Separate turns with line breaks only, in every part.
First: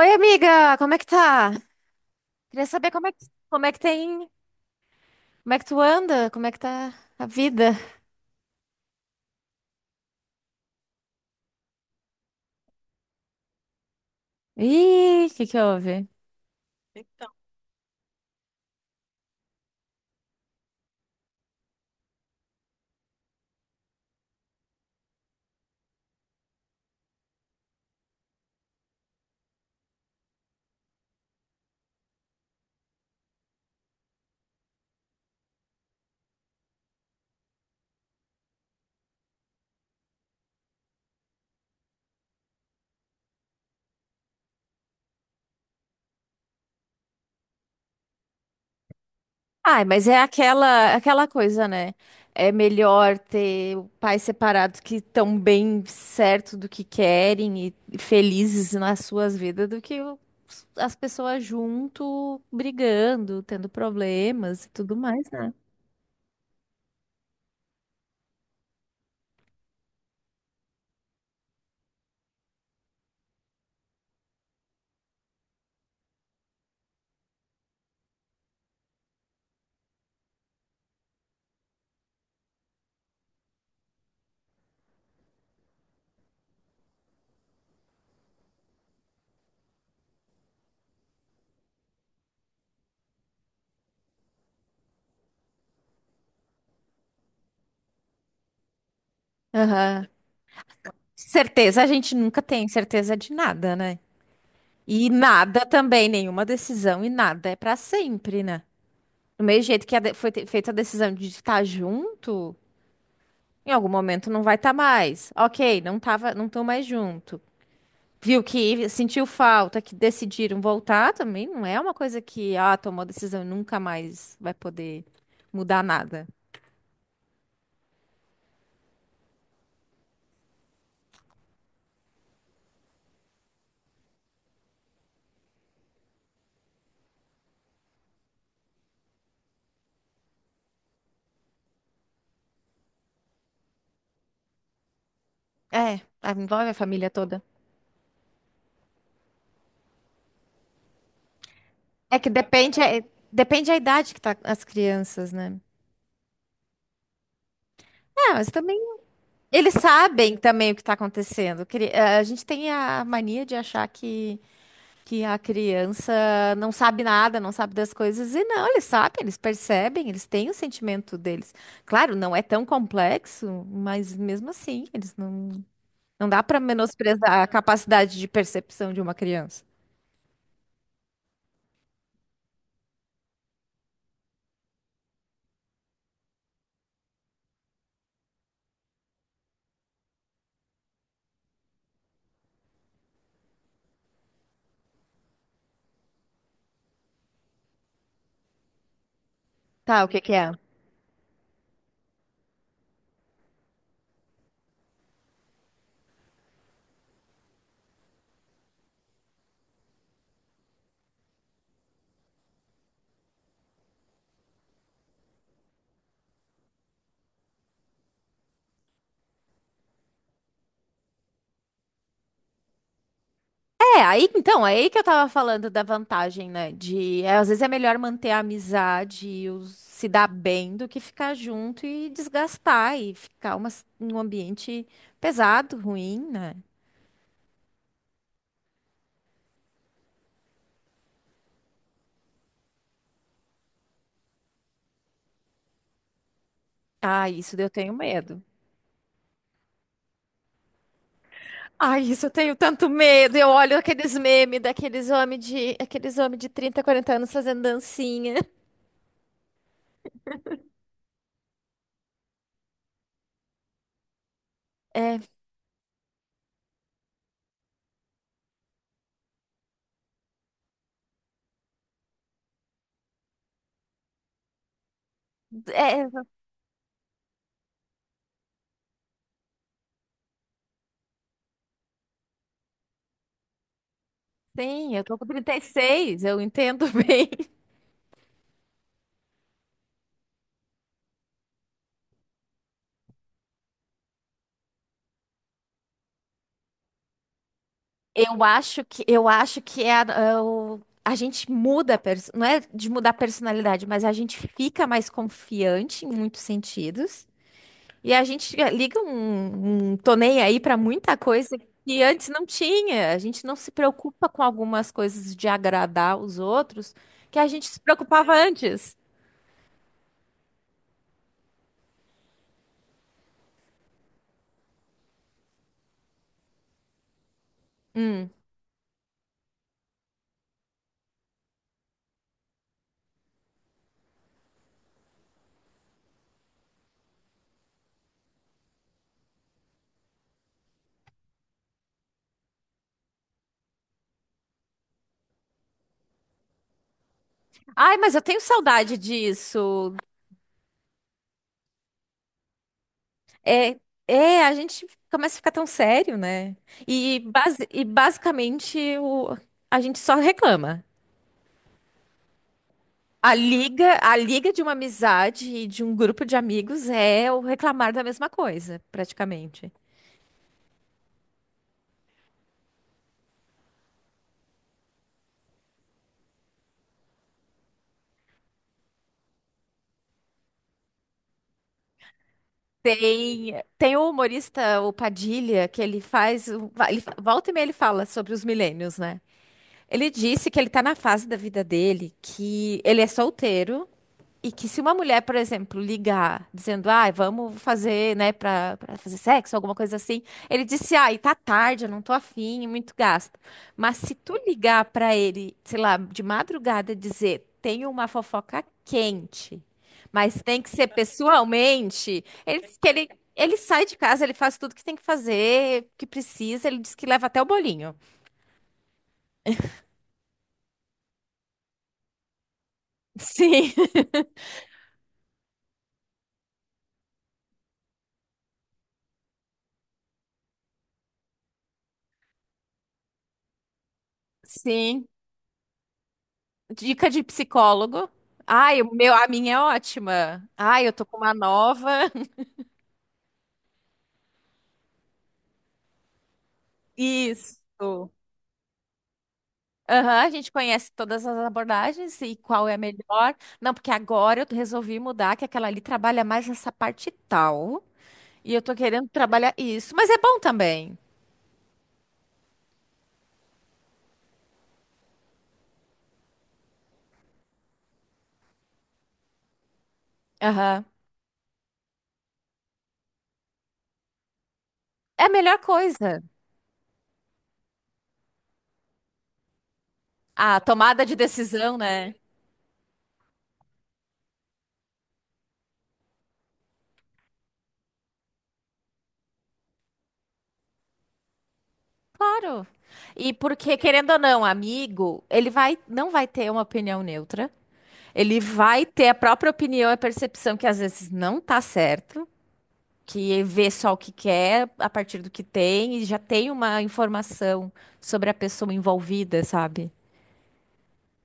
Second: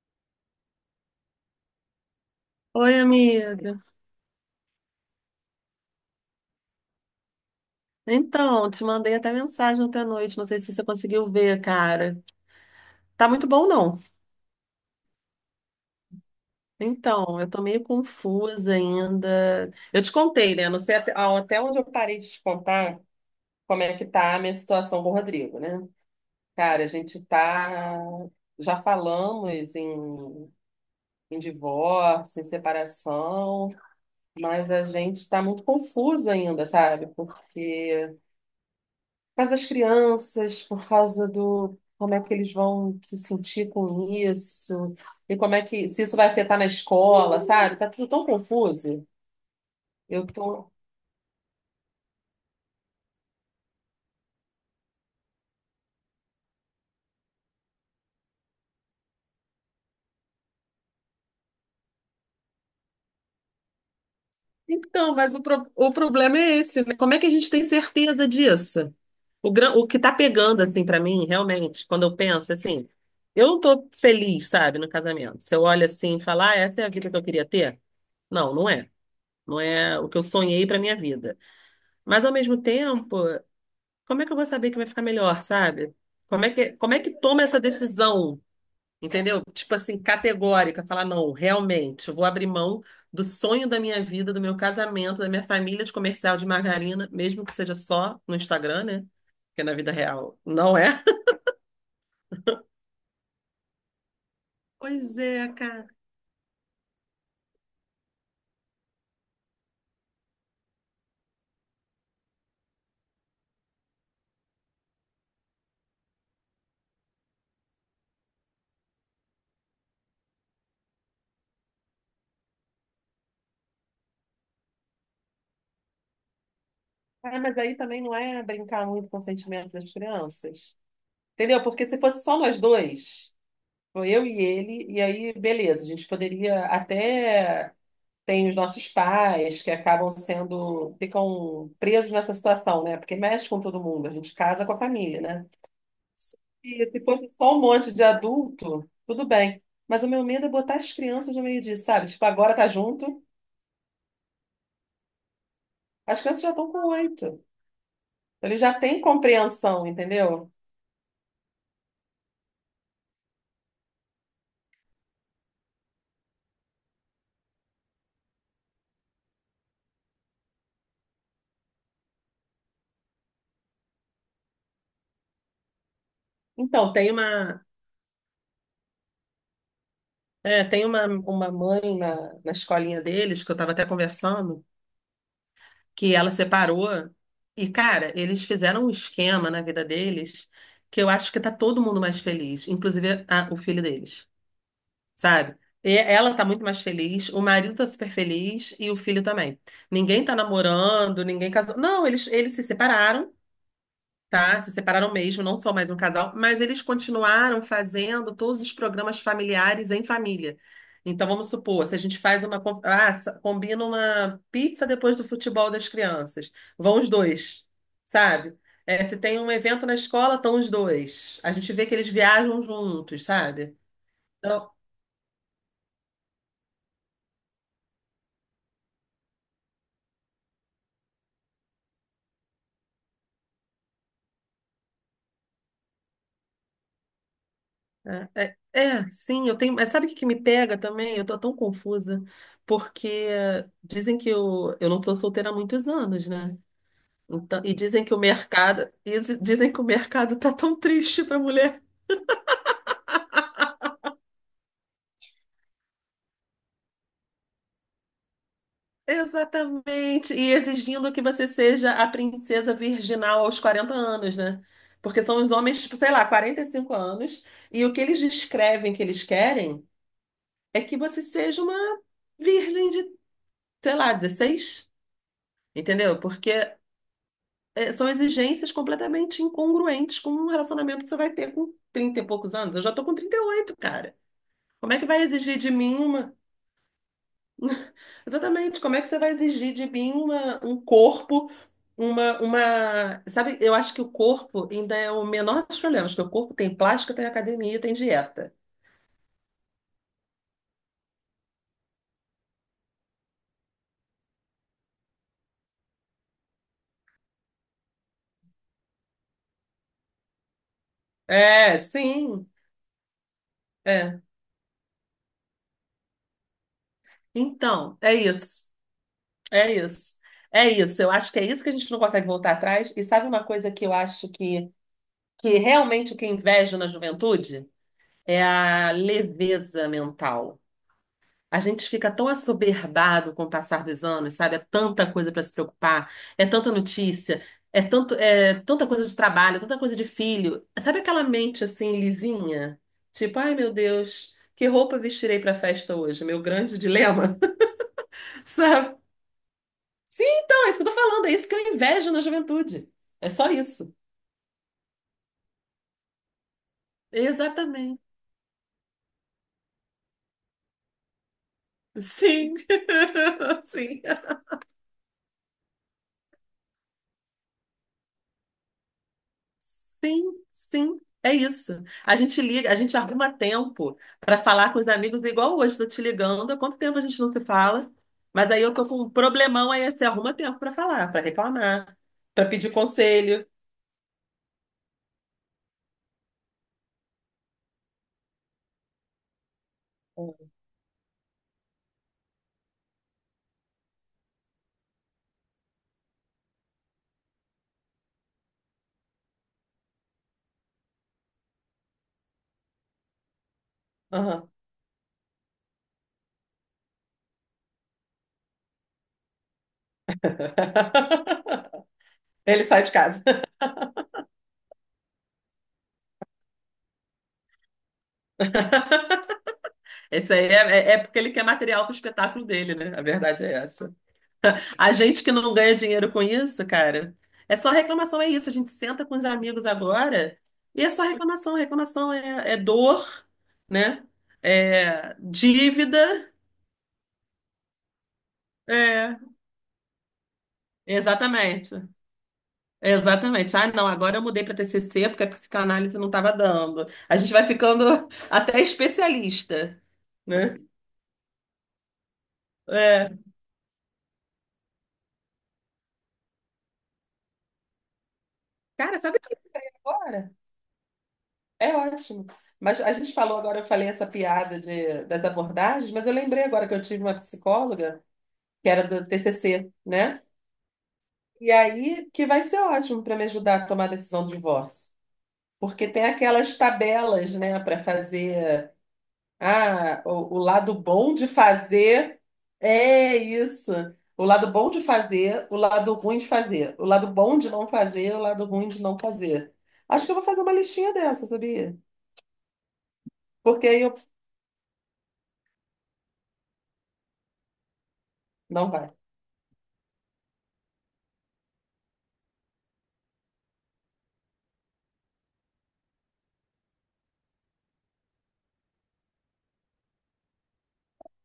Oi, amiga, como é que tá? Queria saber
Oi, amiga.
como é que tu anda, como é que tá a vida?
Então, te mandei até mensagem ontem à noite, não sei se você conseguiu ver, cara. Tá muito bom, não.
Ih, o que que houve?
Então, eu tô meio confusa ainda. Eu te contei, né? Não sei até, até onde eu parei de te contar como é que tá a minha situação com o Rodrigo, né? Cara, a gente tá. Já falamos em, em divórcio, em separação, mas a gente tá muito confuso ainda, sabe? Porque por causa das crianças, por causa do como é que eles vão se sentir com isso, e como é que se isso vai afetar na escola, sabe? Tá tudo tão confuso.
Ai, mas é
Eu tô.
aquela coisa, né? É melhor ter o pais separados que estão bem certo do que querem e felizes nas suas vidas do que as pessoas junto brigando, tendo problemas e tudo
Então,
mais,
mas
né?
o problema é esse, né? Como é que a gente tem certeza disso? O que tá pegando, assim, pra mim, realmente, quando eu penso, assim, eu não tô feliz, sabe, no casamento. Se eu olho assim e falar, ah, essa é a vida que eu queria ter? Não, não é. Não é o que eu sonhei pra minha vida. Mas, ao mesmo tempo, como é que eu vou saber que vai ficar melhor, sabe? Como é que toma essa decisão, entendeu? Tipo assim, categórica, falar, não, realmente, eu vou abrir mão do sonho da minha vida, do meu casamento, da minha família de comercial de margarina, mesmo que seja só no Instagram, né? Porque na vida
Aham.
real não é.
Certeza a gente nunca tem certeza de nada, né? E
Pois é,
nada
cara.
também, nenhuma decisão e nada é pra sempre, né? Do mesmo jeito que a de- foi te- feita a decisão de estar junto, em algum momento não vai estar mais. Ok, não tava, não estão mais junto. Viu que sentiu falta, que decidiram voltar também, não é uma coisa que, ah, tomou decisão e nunca mais vai poder mudar nada.
Ah, mas aí também não é brincar muito com o sentimento das crianças. Entendeu? Porque se fosse só nós dois, foi eu e ele, e aí, beleza, a gente poderia até tem os nossos pais que acabam sendo, ficam presos nessa situação, né? Porque mexe com todo mundo, a gente casa com a família, né?
É, envolve a
E se
família
fosse
toda.
só um monte de adulto, tudo bem. Mas o meu medo é botar as crianças no meio disso, sabe?
É
Tipo,
que
agora tá junto,
depende a idade que tá as crianças, né?
as crianças já estão com 8. Então,
É, mas
eles já
também
têm
eles
compreensão,
sabem
entendeu?
também o que está acontecendo. A gente tem a mania de que a criança não sabe nada, não sabe das coisas. E não, eles sabem, eles percebem, eles têm o sentimento deles. Claro, não é tão complexo, mas mesmo assim, eles não, não dá para
Então, tem
menosprezar a
uma,
capacidade de percepção de uma criança.
é, tem uma, uma mãe na, na escolinha deles, que eu estava até conversando, que ela separou. E, cara, eles fizeram um esquema na vida deles que eu acho que tá todo mundo mais feliz, inclusive o filho deles, sabe? E ela tá muito mais feliz, o marido tá super feliz e o filho também.
Tá, o que
Ninguém
que
tá
é?
namorando, ninguém casou. Não, eles se separaram, tá? Se separaram mesmo, não são mais um casal, mas eles continuaram fazendo todos os programas familiares em família. Então, vamos supor, se a gente faz uma. Con- Ah, sa- combina uma pizza depois do futebol das crianças. Vão os dois, sabe? É, se tem um evento na escola, estão os dois. A gente vê que eles viajam juntos, sabe?
É, aí então,
Então,
é aí que eu tava falando da vantagem, né? Às vezes é melhor manter a amizade e se dar bem do que ficar junto e desgastar e ficar um ambiente pesado, ruim, né?
é, sim, eu tenho. Mas sabe o que que me pega também? Eu tô tão confusa, porque dizem que eu não sou solteira há muitos anos, né?
Ah, isso
Então,
eu
e
tenho medo.
dizem que o mercado tá tão triste para a mulher.
Ai, isso eu tenho tanto medo. Eu olho aqueles memes aqueles homem de 30, 40 anos fazendo dancinha.
Exatamente. E exigindo que você seja a princesa virginal aos 40 anos, né?
É,
Porque são os homens, tipo, sei lá, 45 anos, e o que eles descrevem que eles querem é que você seja uma virgem de, sei lá, 16,
é,
entendeu? Porque são exigências completamente incongruentes com um relacionamento que você vai ter com 30 e poucos anos. Eu já tô com 38, cara. Como
sim,
é
eu
que
tô
vai
com trinta
exigir
e
de mim…
seis, eu entendo bem.
Exatamente. Como é que você vai exigir de mim um corpo, uma. Sabe, eu acho que o corpo ainda é o menor dos problemas, porque o corpo tem plástica, tem academia, tem dieta.
Eu acho que é é a gente muda, não é de mudar a personalidade, mas a gente fica mais confiante em muitos sentidos. E a gente liga um tô nem aí pra muita coisa
É,
que antes não
sim.
tinha. A gente não se
É.
preocupa com algumas coisas de agradar os outros que a gente se
Então, é
preocupava
isso.
antes.
É isso. É isso. Eu acho que é isso que a gente não consegue voltar atrás. E sabe uma coisa que realmente o que eu invejo na juventude? É a leveza mental. A gente fica tão assoberbado com o passar dos anos, sabe? É tanta coisa para se preocupar, é tanta notícia, é tanta coisa de trabalho, é tanta coisa de filho. Sabe aquela mente assim lisinha? Tipo, ai meu Deus, que roupa vestirei para a festa hoje? Meu grande dilema,
Ai, mas eu tenho
sabe?
saudade disso.
Sim, então, é isso que eu tô falando, é isso que eu invejo na juventude. É só
É,
isso.
a gente começa a ficar tão sério, né? E,
Exatamente.
basicamente a gente só reclama.
Sim.
A liga,
Sim.
a liga de uma amizade e de um grupo de amigos é o reclamar da mesma coisa, praticamente.
Sim, sim, é isso. A gente liga, a gente arruma tempo para falar com os amigos, igual hoje, estou te ligando. Há quanto tempo a gente não se fala? Mas aí eu tô com um problemão, aí você arruma tempo para falar, para reclamar, para pedir conselho.
Tem, tem o humorista, o Padilha, que ele, volta e meia ele fala sobre os milênios, né? Ele disse que ele tá na fase da vida dele, que ele é solteiro. E que se uma mulher, por exemplo, ligar dizendo, ai, vamos fazer, né, pra fazer sexo, alguma coisa assim, ele disse, ai, tá tarde, eu não tô afim, muito gasto. Mas se tu
Aham.
ligar pra ele, sei lá, de madrugada e dizer, tenho uma fofoca quente, mas tem que ser pessoalmente,
Ele sai de casa.
ele sai de casa, ele faz tudo que tem que fazer, que precisa, ele diz que leva até o bolinho.
Esse aí é, é porque ele quer material para o espetáculo dele, né? A verdade é
Sim,
essa. A gente que não ganha dinheiro com isso, cara, é só reclamação, é isso. A gente senta com os amigos agora e é só reclamação. É dor, né?
sim.
É dívida.
Dica de psicólogo. Ai,
É,
a minha é ótima. Ai, eu tô com uma nova.
exatamente. Exatamente. Ah, não, agora eu mudei para TCC porque a psicanálise não estava dando. A gente vai ficando
Isso.
até especialista,
Aham, a gente
né?
conhece todas as abordagens e qual é a
É.
melhor. Não, porque agora eu resolvi mudar, que aquela ali trabalha mais essa parte tal. E eu tô
Cara,
querendo
sabe o que eu
trabalhar
lembrei
isso. Mas é
agora?
bom também.
É ótimo. Mas a gente falou agora, eu falei essa piada de, das abordagens, mas eu lembrei agora que eu tive uma psicóloga que era do TCC, né?
Aham.
E aí que vai ser ótimo para me ajudar a tomar a decisão do divórcio.
É a melhor
Porque tem
coisa.
aquelas tabelas, né, para fazer. Ah, o
A
lado
tomada
bom
de
de
decisão, né?
fazer é isso. O lado bom de fazer, o lado ruim de fazer. O lado bom de não fazer, o lado ruim de não fazer. Acho que eu vou fazer uma listinha dessa, sabia?
Claro. E
Porque
porque,
aí eu.
querendo ou não, amigo, não vai ter uma opinião neutra. Ele
Não
vai
vai.
ter a própria opinião e a percepção que às vezes não tá certo, que vê só o que quer a partir do que tem e já tem uma informação sobre a pessoa envolvida, sabe?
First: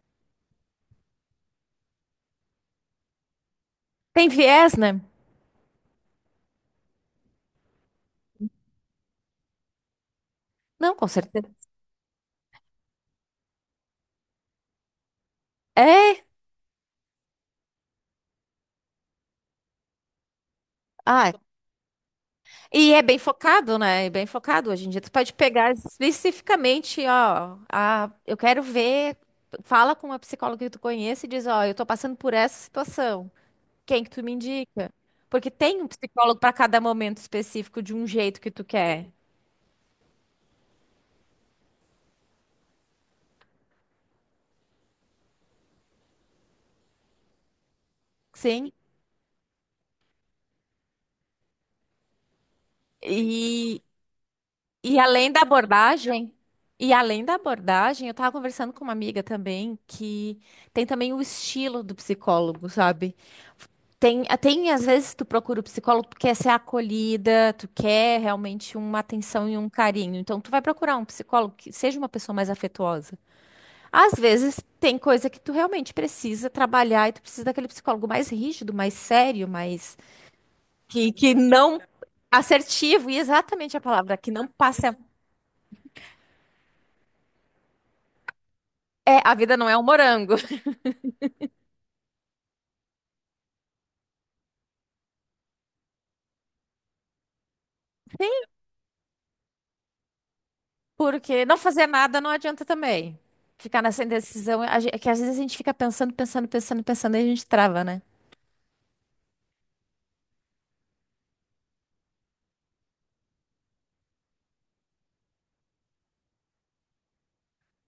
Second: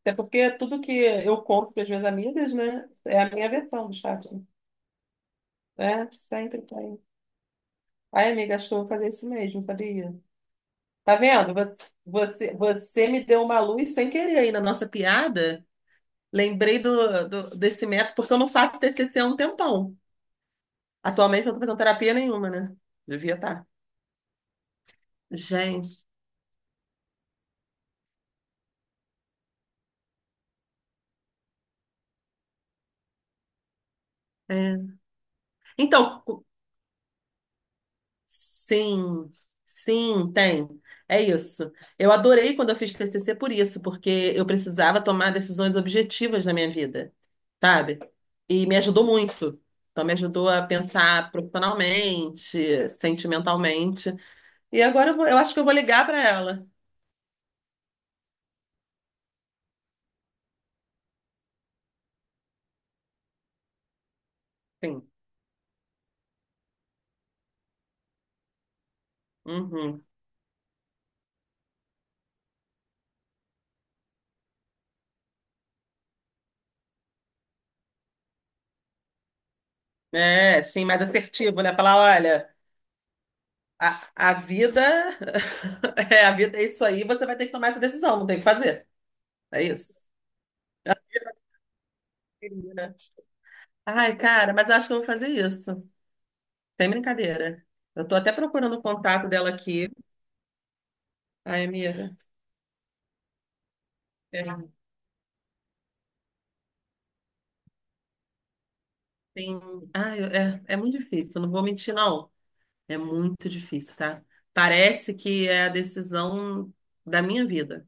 Até porque tudo que eu conto para as minhas amigas, né, é a minha versão dos
Tem
fatos.
viés, né?
Né? Sempre tem. Ai, amiga, acho que eu vou fazer isso mesmo, sabia?
Não, com
Tá
certeza.
vendo? Você me deu uma luz sem querer aí na nossa piada.
É.
Lembrei desse método, porque eu não faço TCC há um tempão.
Ah,
Atualmente eu não tô fazendo terapia nenhuma, né?
e é bem
Devia estar.
focado, né? É bem focado. Hoje em dia tu pode pegar
Gente.
especificamente, ó, a, eu quero ver, fala com uma psicóloga que tu conhece e diz, ó, eu tô passando por essa situação. Quem que tu me indica?
É.
Porque tem um
Então,
psicólogo para cada momento específico de um jeito que tu quer.
sim, sim, tem. É isso. Eu adorei quando eu fiz TCC por isso, porque eu precisava tomar decisões objetivas na minha vida, sabe? E
Sim.
me ajudou muito. Então, me ajudou a pensar profissionalmente,
E,
sentimentalmente. E
e
agora
além
eu
da
acho que eu vou ligar para
abordagem,
ela.
eu tava conversando com uma amiga também que tem também o estilo do psicólogo, sabe? Tem, tem às
Sim.
vezes tu procura o psicólogo, tu quer ser acolhida, tu quer realmente uma atenção e um
Uhum.
carinho. Então tu vai procurar um psicólogo que seja uma pessoa mais afetuosa. Às vezes tem coisa que tu realmente precisa trabalhar e tu precisa daquele psicólogo mais rígido, mais sério, mais
É, sim, mais
que
assertivo, né?
não
Falar, olha,
assertivo, e exatamente a palavra que
a
não
vida…
passa.
É, a vida é isso aí, você vai ter que tomar essa decisão, não tem o que fazer.
É, a vida
É
não é um
isso.
morango.
Ai, cara, mas eu acho que eu vou fazer isso. Tem brincadeira. Eu tô até procurando o contato dela aqui.
Porque não
Ai,
fazer
amiga.
nada não adianta também. Ficar nessa
É,
indecisão, é que às vezes a gente fica pensando e a gente trava, né?
tem… Ai, é, é muito difícil, não vou mentir, não. É muito difícil, tá? Parece que é a decisão da minha vida.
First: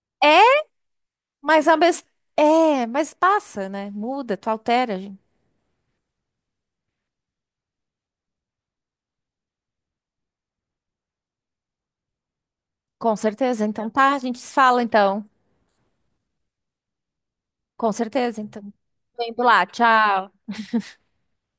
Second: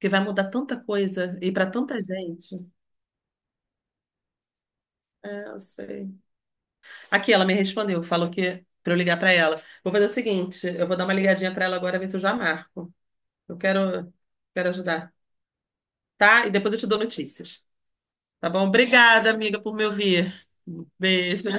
Que vai mudar
É,
tanta coisa e
mas
pra
a
tanta
mes...
gente.
mas passa, né? Muda, tu altera, gente.
É, eu sei. Aqui, ela me respondeu, falou que pra eu ligar pra ela. Vou fazer o seguinte, eu vou dar uma ligadinha pra ela agora, ver se eu já marco.
Com
Eu
certeza. Então
quero,
tá, a gente se
quero
fala
ajudar,
então.
tá? E depois eu te dou notícias.
Com certeza,
Tá bom?
então.
Obrigada,
Vem
amiga,
lá,
por me ouvir.
tchau.
Beijo.